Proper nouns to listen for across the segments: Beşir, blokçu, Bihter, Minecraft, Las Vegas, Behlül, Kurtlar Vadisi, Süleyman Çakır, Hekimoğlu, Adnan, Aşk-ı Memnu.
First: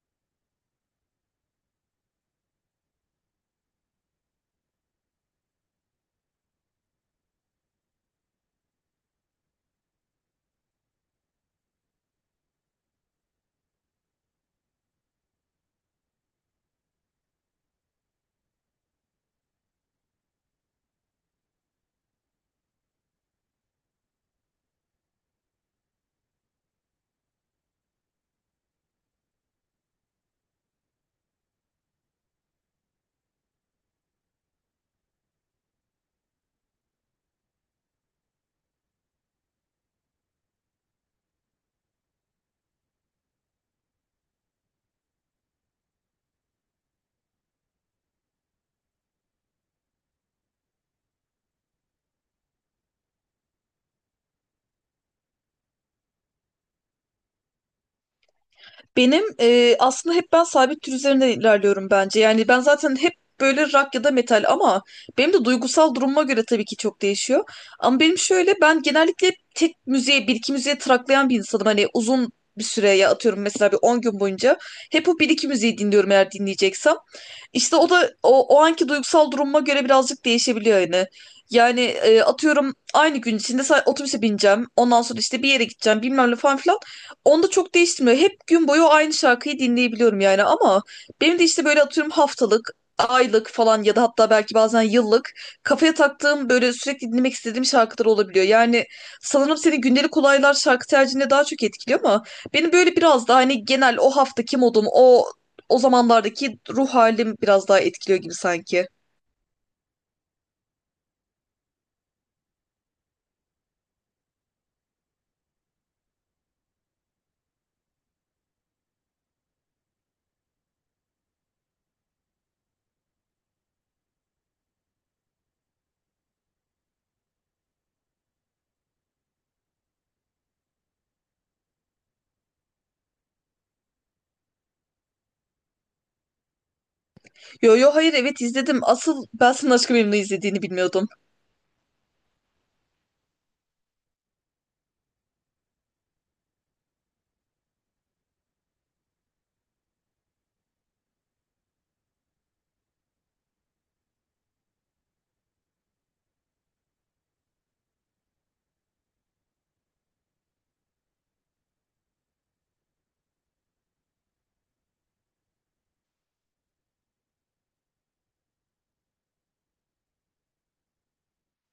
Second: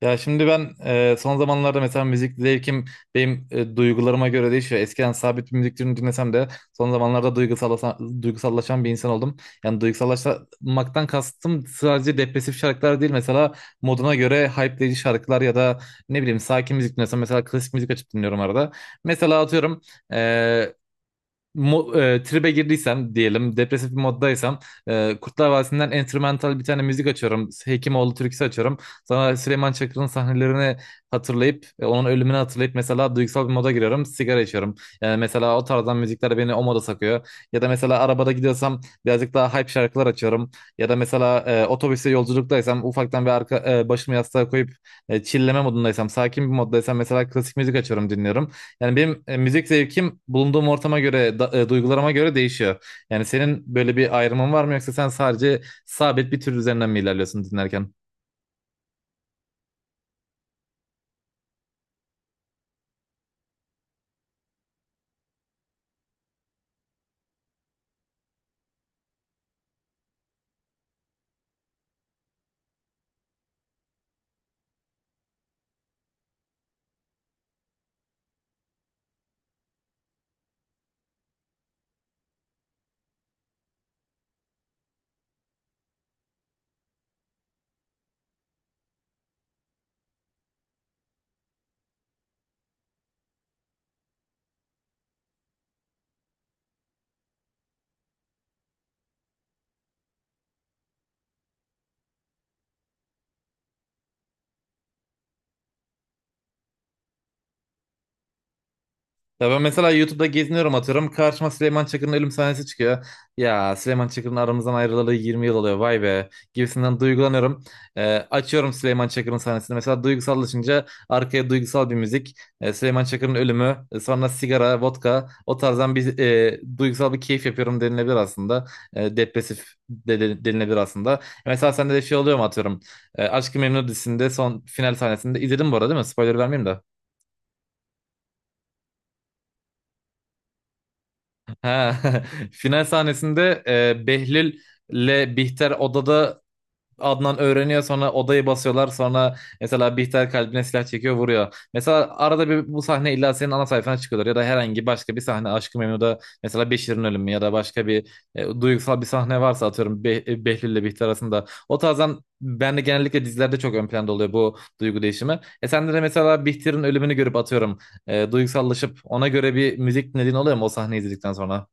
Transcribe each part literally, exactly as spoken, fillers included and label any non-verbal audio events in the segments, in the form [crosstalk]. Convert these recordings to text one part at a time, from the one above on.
Ya şimdi ben e, son zamanlarda mesela müzik zevkim benim e, duygularıma göre değişiyor. Eskiden sabit bir müzik türünü dinlesem de son zamanlarda duygusallaşan, duygusallaşan bir insan oldum. Yani duygusallaşmaktan kastım sadece depresif şarkılar değil. Mesela moduna göre hype'leyici şarkılar ya da ne bileyim sakin müzik dinlesem mesela klasik müzik açıp dinliyorum arada. Mesela atıyorum e, mo- e, tribe girdiysem diyelim depresif bir moddaysam e, Kurtlar Vadisi'nden enstrümantal bir tane müzik açıyorum. Hekimoğlu türküsü açıyorum. Sonra Süleyman Çakır'ın sahnelerini hatırlayıp e, onun ölümünü hatırlayıp mesela duygusal bir moda giriyorum. Sigara içiyorum. Yani mesela o tarzdan müzikler beni o moda sokuyor. Ya da mesela arabada gidiyorsam birazcık daha hype şarkılar açıyorum. Ya da mesela e, otobüste yolculuktaysam ufaktan bir arka, e, başımı yastığa koyup e, chill'leme modundaysam sakin bir moddaysam mesela klasik müzik açıyorum dinliyorum. Yani benim e, müzik zevkim bulunduğum ortama göre, da- e, duygularıma göre değişiyor. Yani senin böyle bir ayrımın var mı yoksa sen sadece sabit bir tür üzerinden mi ilerliyorsun dinlerken? Benim e, aslında hep ben sabit tür üzerinde ilerliyorum bence. Yani ben zaten hep böyle rock ya da metal, ama benim de duygusal durumuma göre tabii ki çok değişiyor. Ama benim şöyle, ben genellikle hep tek müziğe, bir iki müziğe traklayan bir insanım. Hani uzun bir süre, ya atıyorum mesela bir on gün boyunca hep o bir iki müziği dinliyorum eğer dinleyeceksem. İşte o da o, o anki duygusal durumuma göre birazcık değişebiliyor yani. Yani e, atıyorum, aynı gün içinde sa- otobüse bineceğim. Ondan sonra işte bir yere gideceğim, bilmem ne falan filan. Onda çok değiştirmiyor. Hep gün boyu aynı şarkıyı dinleyebiliyorum yani, ama benim de işte böyle atıyorum haftalık, aylık falan, ya da hatta belki bazen yıllık kafaya taktığım böyle sürekli dinlemek istediğim şarkılar olabiliyor. Yani sanırım seni gündelik olaylar, şarkı tercihine daha çok etkiliyor, ama benim böyle biraz daha hani genel o haftaki modum, o o zamanlardaki ruh halim biraz daha etkiliyor gibi sanki. Ya ben mesela YouTube'da geziniyorum atıyorum. Karşıma Süleyman Çakır'ın ölüm sahnesi çıkıyor. Ya Süleyman Çakır'ın aramızdan ayrılalı yirmi yıl oluyor vay be gibisinden duygulanıyorum. Ee, açıyorum Süleyman Çakır'ın sahnesini. Mesela duygusallaşınca arkaya duygusal bir müzik. Ee, Süleyman Çakır'ın ölümü e, sonra sigara, vodka o tarzdan bir e, duygusal bir keyif yapıyorum denilebilir aslında. E, depresif de, de- denilebilir aslında. E, Mesela sende de şey oluyor mu atıyorum. E, Aşk-ı Memnu dizisinde son final sahnesinde izledim bu arada değil mi? Spoiler vermeyeyim de. Yo yo, hayır, evet izledim. Asıl ben senin aşkı memnu izlediğini bilmiyordum. Ha, [laughs] final sahnesinde e, Behlül'le Bihter odada Adnan öğreniyor, sonra odayı basıyorlar, sonra mesela Bihter kalbine silah çekiyor vuruyor. Mesela arada bir bu sahne illa senin ana sayfana çıkıyorlar ya da herhangi başka bir sahne Aşk-ı Memnu'da, mesela Beşir'in ölümü ya da başka bir e, duygusal bir sahne varsa atıyorum Be Behlül'le Bihter arasında. O tarzdan ben de genellikle dizilerde çok ön planda oluyor bu duygu değişimi. E sende de mesela Bihter'in ölümünü görüp atıyorum e, duygusallaşıp ona göre bir müzik dinlediğin oluyor mu o sahneyi izledikten sonra?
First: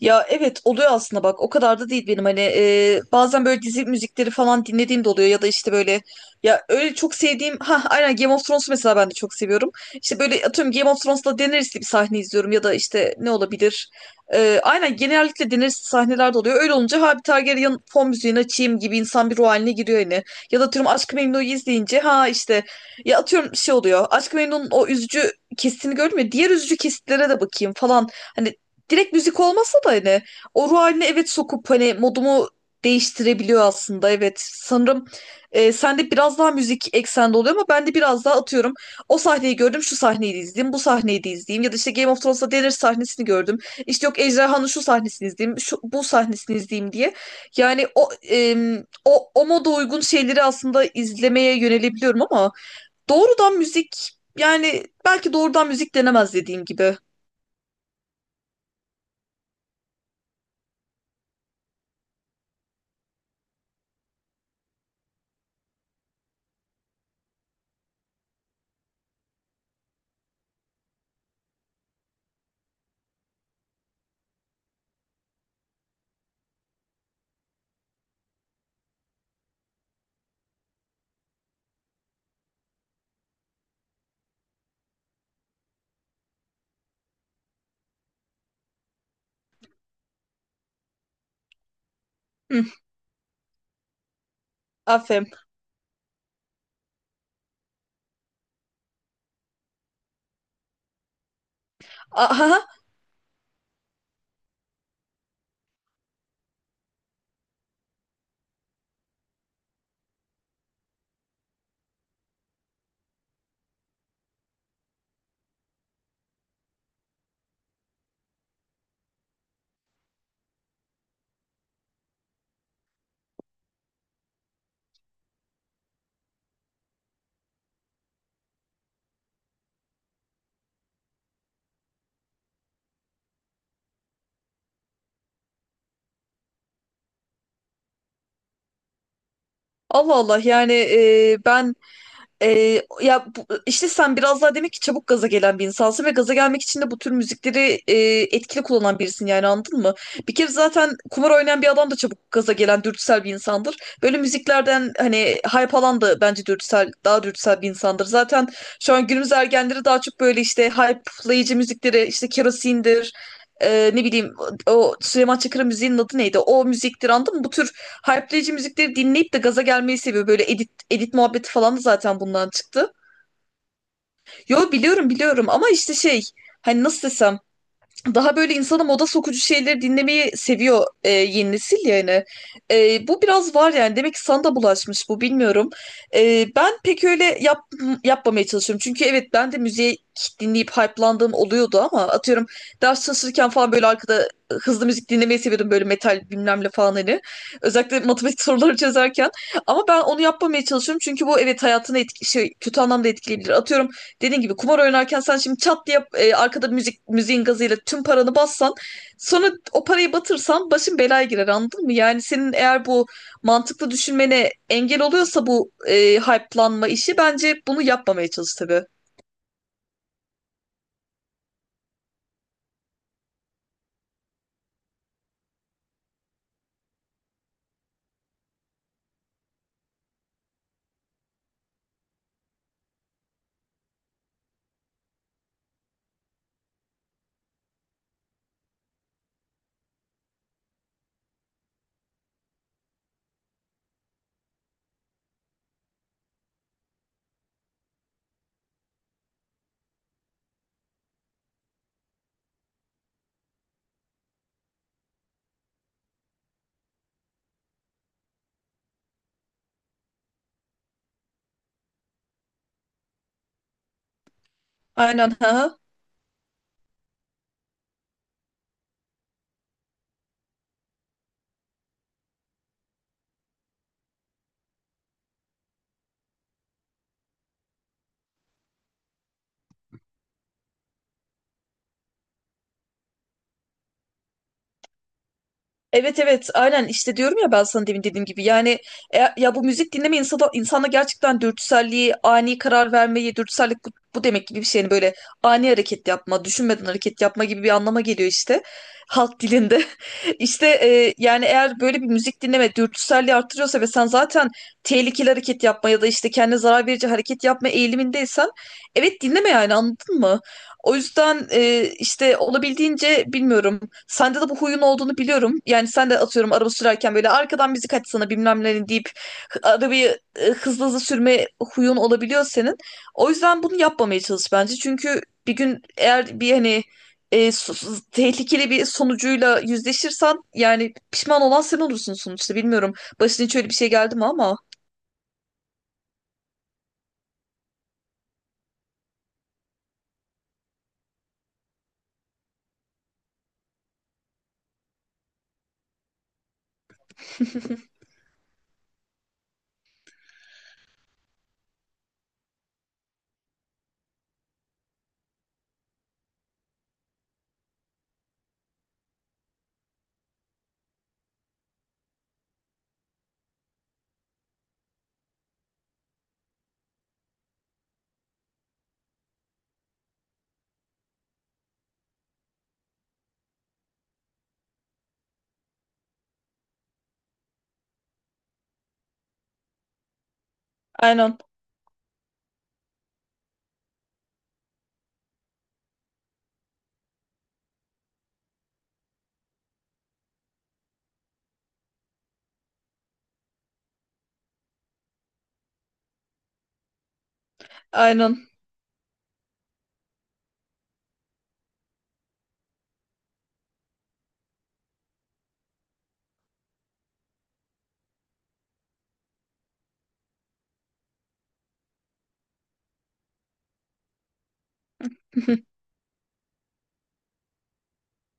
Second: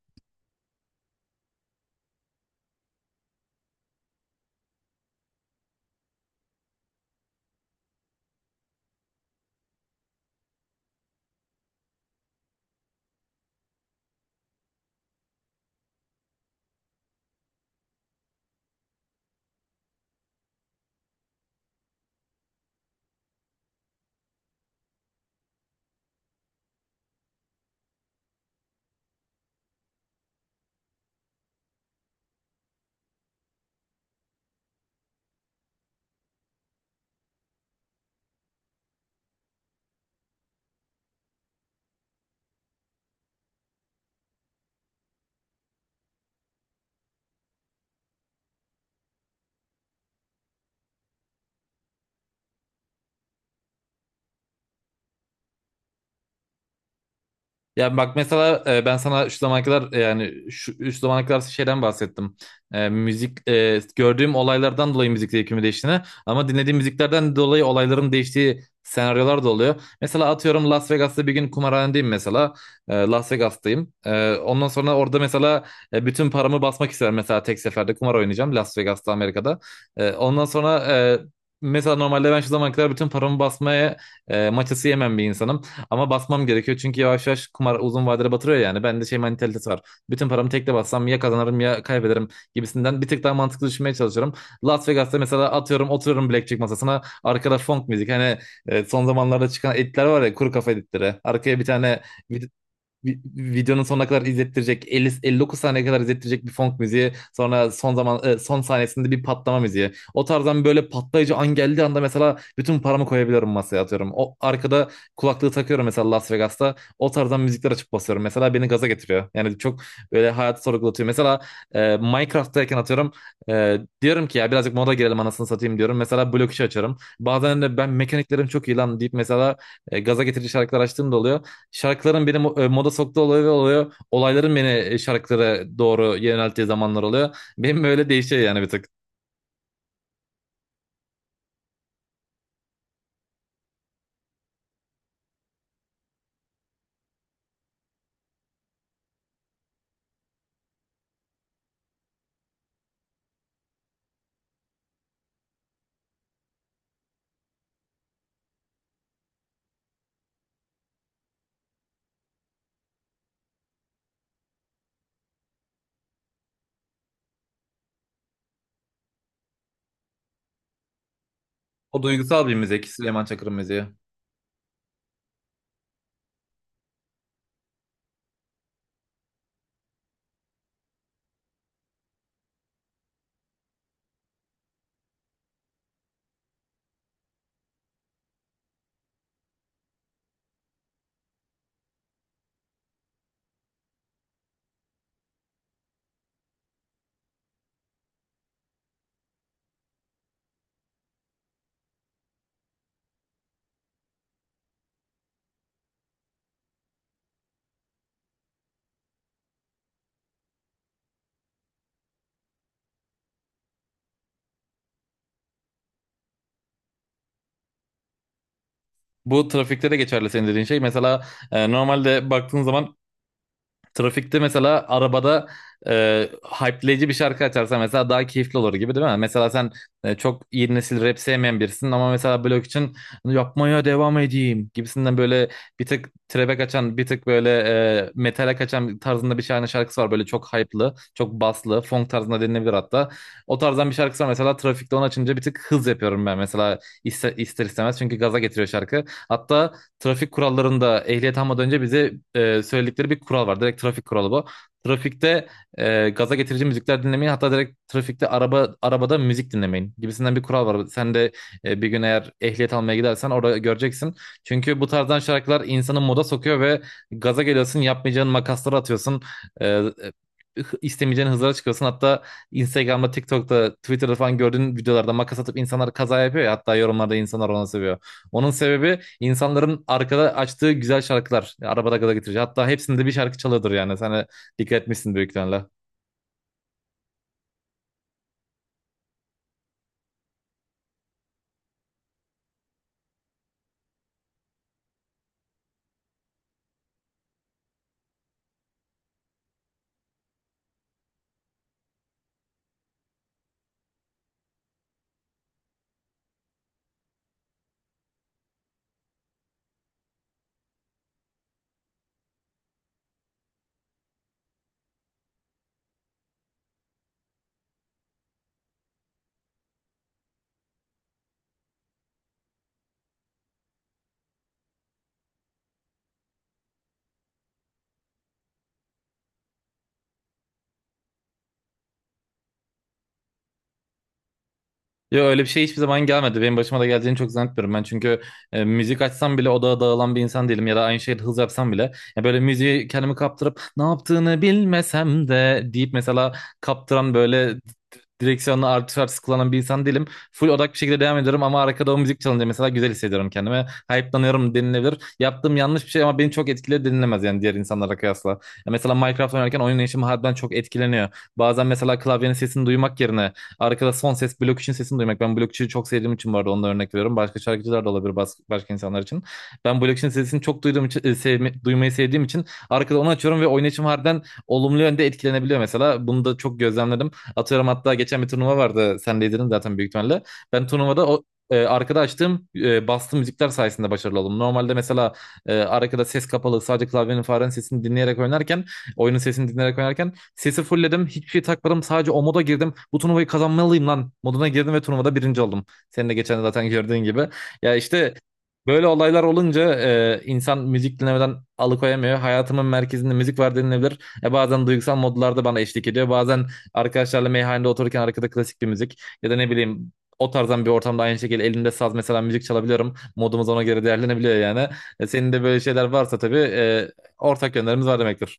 Ya evet, oluyor aslında, bak o kadar da değil benim hani. E, bazen böyle dizi müzikleri falan dinlediğim de oluyor, ya da işte böyle, ya öyle çok sevdiğim, ha aynen, Game of Thrones'u mesela ben de çok seviyorum. İşte böyle atıyorum, Game of Thrones'la Daenerys'li bir sahne izliyorum, ya da işte ne olabilir. E, aynen, genellikle Daenerys'li sahneler de oluyor, öyle olunca ha, bir Targaryen fon müziğini açayım gibi insan bir ruh haline giriyor yani. Ya da atıyorum Aşk-ı Memnu'yu izleyince, ha işte, ya atıyorum şey oluyor, Aşk-ı Memnu'nun o üzücü kesitini gördüm ya, diğer üzücü kesitlere de bakayım falan. Hani direkt müzik olmasa da hani o ruh haline, evet, sokup hani modumu değiştirebiliyor aslında, evet sanırım e, sende biraz daha müzik eksende oluyor, ama ben de biraz daha atıyorum, o sahneyi gördüm, şu sahneyi de izleyeyim, bu sahneyi de izleyeyim, ya da işte Game of Thrones'ta Daenerys sahnesini gördüm, işte yok, Ejderhan'ın şu sahnesini izleyeyim, şu, bu sahnesini izleyeyim diye. Yani o em, o, o moda uygun şeyleri aslında izlemeye yönelebiliyorum, ama doğrudan müzik, yani belki doğrudan müzik denemez dediğim gibi. Ya bak mesela e, ben sana şu zamana kadar e, yani şu, şu zamana kadar şeyden bahsettim. E, müzik e, gördüğüm olaylardan dolayı müzik zevkimin değiştiğini, ama dinlediğim müziklerden dolayı olayların değiştiği senaryolar da oluyor. Mesela atıyorum Las Vegas'ta bir gün kumarhanedeyim mesela. E, Las Vegas'tayım. E, ondan sonra orada mesela e, bütün paramı basmak isterim, mesela tek seferde kumar oynayacağım Las Vegas'ta, Amerika'da. E, ondan sonra e, Mesela normalde ben şu zamana kadar bütün paramı basmaya e, maçası yemem bir insanım. Ama basmam gerekiyor çünkü yavaş yavaş kumar uzun vadede batırıyor yani. Bende şey mentalitesi var. Bütün paramı tekte bassam ya kazanırım ya kaybederim Hı, gibisinden bir tık daha mantıklı düşünmeye çalışıyorum. Las Vegas'ta aferin. mesela atıyorum oturuyorum blackjack masasına. Arkada funk müzik, hani e, son zamanlarda çıkan editler var ya, kuru kafa editleri. Arkaya bir tane [laughs] vi- videonun sonuna kadar izlettirecek, elli elli dokuz saniye kadar izlettirecek bir funk müziği, sonra son zaman e, son sahnesinde bir patlama müziği. O tarzdan böyle patlayıcı an geldiği anda mesela bütün paramı koyabiliyorum masaya atıyorum. O arkada kulaklığı takıyorum mesela Las Vegas'ta. O tarzdan müzikler açıp basıyorum. Mesela beni gaza getiriyor. Yani çok böyle hayatı sorgulatıyor. Mesela e, Minecraft'tayken atıyorum e, diyorum ki ya birazcık moda girelim anasını satayım diyorum. Mesela blok işi açarım. Bazen de ben mekaniklerim çok iyi lan deyip mesela e, gaza getirici şarkılar açtığım da oluyor. Şarkıların beni mo- e, moda soktuğu oluyor oluyor. Olayların beni e, şarkılara doğru yönelttiği zamanlar oluyor. [laughs] Benim böyle değişiyor yani bir tık. Allah Allah, yani e, ben, ee, ya bu- işte sen biraz daha demek ki çabuk gaza gelen bir insansın, ve gaza gelmek için de bu tür müzikleri e, etkili kullanan birisin yani, anladın mı? Bir kere zaten kumar oynayan bir adam da çabuk gaza gelen dürtüsel bir insandır. Böyle müziklerden hani hype alan da bence dürtüsel, daha dürtüsel bir insandır. Zaten şu an günümüz ergenleri daha çok böyle işte hype'layıcı müzikleri, işte kerosindir. E, ne bileyim, o Süleyman Çakır'ın müziğinin adı neydi? O müziktir, anladın mı? Bu tür hype'layıcı müzikleri dinleyip de gaza gelmeyi seviyor. Böyle edit muhabbeti falan da O zaten duygusal bundan bir müzik çıktı. Süleyman Çakır'ın müziği. Yo, biliyorum biliyorum, ama işte şey, hani nasıl desem, daha böyle insana moda sokucu şeyleri dinlemeyi seviyor e, yeni nesil yani. E, bu biraz var yani. Demek ki sana da bulaşmış bu, bilmiyorum. E, ben pek öyle yap, yapmamaya çalışıyorum. Çünkü evet, ben de müziği dinleyip hype'landığım oluyordu, ama atıyorum ders çalışırken falan böyle arkada hızlı müzik dinlemeyi seviyordum, böyle metal bilmem ne falan hani. Özellikle matematik [laughs] soruları çözerken. Ama ben onu yapmamaya çalışıyorum, çünkü bu, evet, hayatını etki, şey, kötü anlamda etkileyebilir. Atıyorum, dediğin gibi kumar oynarken sen şimdi çat diye e, arkada müzik müziğin gazıyla tüm paranı bassan, sonra o parayı batırsan başın belaya girer, anladın mı? Yani senin eğer bu mantıklı düşünmene engel oluyorsa bu e, hype'lanma işi, bence bunu yapmamaya çalış tabii. Bu trafikte de geçerli senin dediğin şey. Mesela e, normalde baktığın zaman trafikte mesela arabada e, hype'leyici bir şarkı açarsa mesela daha keyifli olur gibi, değil mi? Mesela sen e, çok yeni nesil rap sevmeyen birisin ama mesela blok için yapmaya devam edeyim gibisinden böyle bir tık trap'e kaçan, bir tık böyle e, metale kaçan tarzında bir tane şarkısı var. Böyle çok hype'lı, çok baslı, funk tarzında dinlenebilir hatta. O tarzdan bir şarkısı var, mesela trafikte onu açınca bir tık hız yapıyorum ben mesela, iste- ister istemez, çünkü gaza getiriyor şarkı. Hatta trafik kurallarında ehliyet almadan önce bize e, söyledikleri bir kural var. Direkt trafik kuralı bu. Trafikte e, gaza getirici müzikler dinlemeyin. Hatta direkt trafikte araba arabada müzik dinlemeyin gibisinden bir kural var. Sen de e, bir gün eğer ehliyet almaya gidersen orada göreceksin. Çünkü bu tarzdan Aynen şarkılar ha. insanı moda sokuyor ve gaza geliyorsun, yapmayacağın makasları atıyorsun. E, istemeyeceğin hızlara çıkıyorsun. Hatta Instagram'da, TikTok'ta, Twitter'da falan gördüğün videolarda makas atıp insanlar kaza yapıyor ya. Hatta yorumlarda insanlar ona seviyor. Onun sebebi insanların arkada açtığı güzel şarkılar. Arabada gaza getirici. Hatta hepsinde bir şarkı çalıyordur yani. Sen de dikkat etmişsin büyük ihtimalle. Evet evet, aynen işte, diyorum ya, ben sana demin dediğim gibi yani, e, ya bu müzik dinleme insana, insana gerçekten dürtüselliği, ani karar vermeyi, dürtüsellik bu, bu demek gibi bir şey yani, böyle ani hareket yapma, düşünmeden hareket yapma gibi bir anlama geliyor, işte halk dilinde. [laughs] işte e, yani, eğer böyle bir müzik dinleme dürtüselliği artırıyorsa, ve sen zaten tehlikeli hareket yapma ya da işte kendine zarar verici hareket yapma eğilimindeysen, evet dinleme yani, anladın mı? O yüzden e, işte olabildiğince, bilmiyorum. Sende de bu huyun olduğunu biliyorum. Yani sen de atıyorum araba sürerken böyle arkadan müzik açsana bilmem ne deyip hı- arabayı e, hızlı hızlı sürme huyun olabiliyor senin. O yüzden bunu yapmamaya çalış bence. Çünkü bir gün eğer bir hani e, su- su- tehlikeli bir sonucuyla yüzleşirsen, yani pişman olan sen olursun sonuçta. Bilmiyorum. Başına hiç öyle bir şey geldi mi ama? Yo öyle bir şey hiçbir zaman gelmedi. Benim başıma da geleceğini çok zannetmiyorum ben. Çünkü e, müzik açsam bile odaya dağılan bir insan değilim, ya da aynı şeyi hız yapsam bile. Ya böyle müziği kendimi kaptırıp ne yaptığını bilmesem de deyip mesela kaptıran, böyle direksiyonla artış artış kullanan bir insan değilim. Full odak bir şekilde devam ediyorum, ama arkada o müzik çalınca mesela güzel hissediyorum kendimi. Hype'lanıyorum denilebilir. Yaptığım yanlış bir şey ama beni çok etkiledi denilemez yani diğer insanlara kıyasla. Ya mesela Minecraft oynarken oyun işim harbiden çok etkileniyor. Bazen mesela klavyenin sesini duymak yerine arkada son ses blokçunun sesini duymak. Ben blokçuyu çok sevdiğim için bu arada onu da örnek veriyorum. Başka şarkıcılar da olabilir bas- başka insanlar için. Ben blokçunun sesini çok duyduğum için, e, sevme- duymayı sevdiğim için arkada onu açıyorum ve oynayışım harbiden olumlu yönde etkilenebiliyor mesela. Bunu da çok gözlemledim. Atıyorum hatta geçen bir turnuva vardı. Sen de izledin zaten büyük ihtimalle. Ben turnuvada o Aynen. e, arkada açtığım e, bastığım müzikler sayesinde başarılı oldum. Normalde mesela e, arkada ses kapalı sadece klavyenin farenin sesini dinleyerek oynarken, oyunun sesini dinleyerek oynarken sesi fullledim. Hiçbir şey takmadım. Sadece o moda girdim. Bu turnuvayı kazanmalıyım lan moduna girdim ve turnuvada birinci oldum. Senin de geçen de zaten gördüğün gibi. Ya işte Aynen. böyle olaylar olunca e, insan müzik dinlemeden alıkoyamıyor. Hayatımın merkezinde müzik var denilebilir. E, bazen duygusal modlarda bana eşlik ediyor. Bazen arkadaşlarla meyhanede otururken arkada klasik bir müzik ya da ne bileyim o tarzdan bir ortamda aynı şekilde elimde saz mesela müzik çalabiliyorum. Modumuz ona göre değerlenebiliyor yani. E, senin de böyle şeyler varsa tabii, e, ortak yönlerimiz var demektir.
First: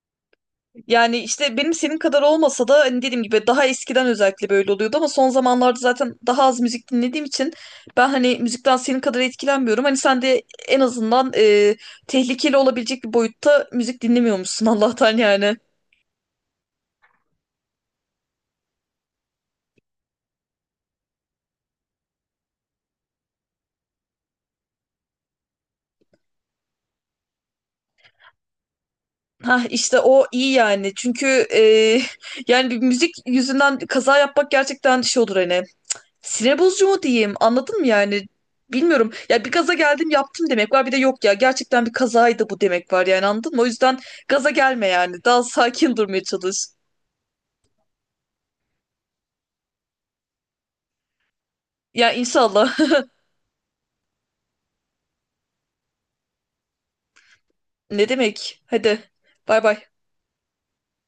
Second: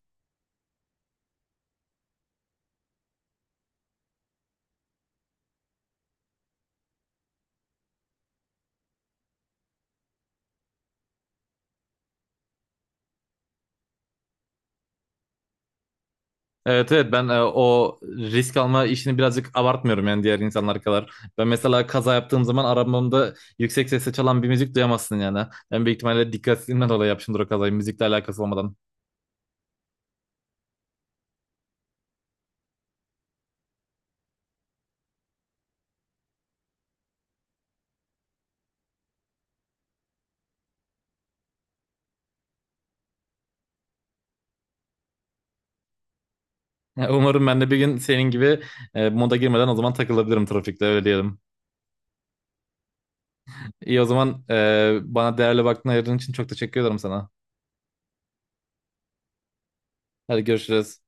Yani işte benim senin kadar olmasa da, hani dediğim gibi, daha eskiden özellikle böyle oluyordu, ama son zamanlarda zaten daha az müzik dinlediğim için ben hani müzikten senin kadar etkilenmiyorum. Hani sen de en azından e, tehlikeli olabilecek bir boyutta müzik dinlemiyormuşsun, [laughs] Allah'tan yani. Evet, evet, ben e, o risk alma işini birazcık abartmıyorum yani diğer insanlar kadar. Ben mesela kaza yaptığım zaman arabamda yüksek sesle çalan bir müzik duyamazsın yani. Ben büyük ihtimalle dikkatsizliğimden dolayı yapmışımdır o kazayı, müzikle alakası olmadan. Ha işte o iyi yani, çünkü e, [laughs] yani bir müzik yüzünden kaza yapmak gerçekten şey olur hani, sinir bozucu mu diyeyim? Anladın mı yani? Bilmiyorum. Ya bir gaza geldim yaptım demek var. Bir de, yok ya, gerçekten bir kazaydı bu demek var yani, anladın mı? O yüzden gaza gelme yani. Daha sakin durmaya çalış. Yani umarım ben de bir gün senin gibi e, moda girmeden o zaman takılabilirim trafikte, öyle diyelim. Ya inşallah. [laughs] İyi, o zaman e, bana değerli vaktini ayırdığın için çok teşekkür ederim sana. Ne demek? Hadi. Bay bay. Hadi görüşürüz.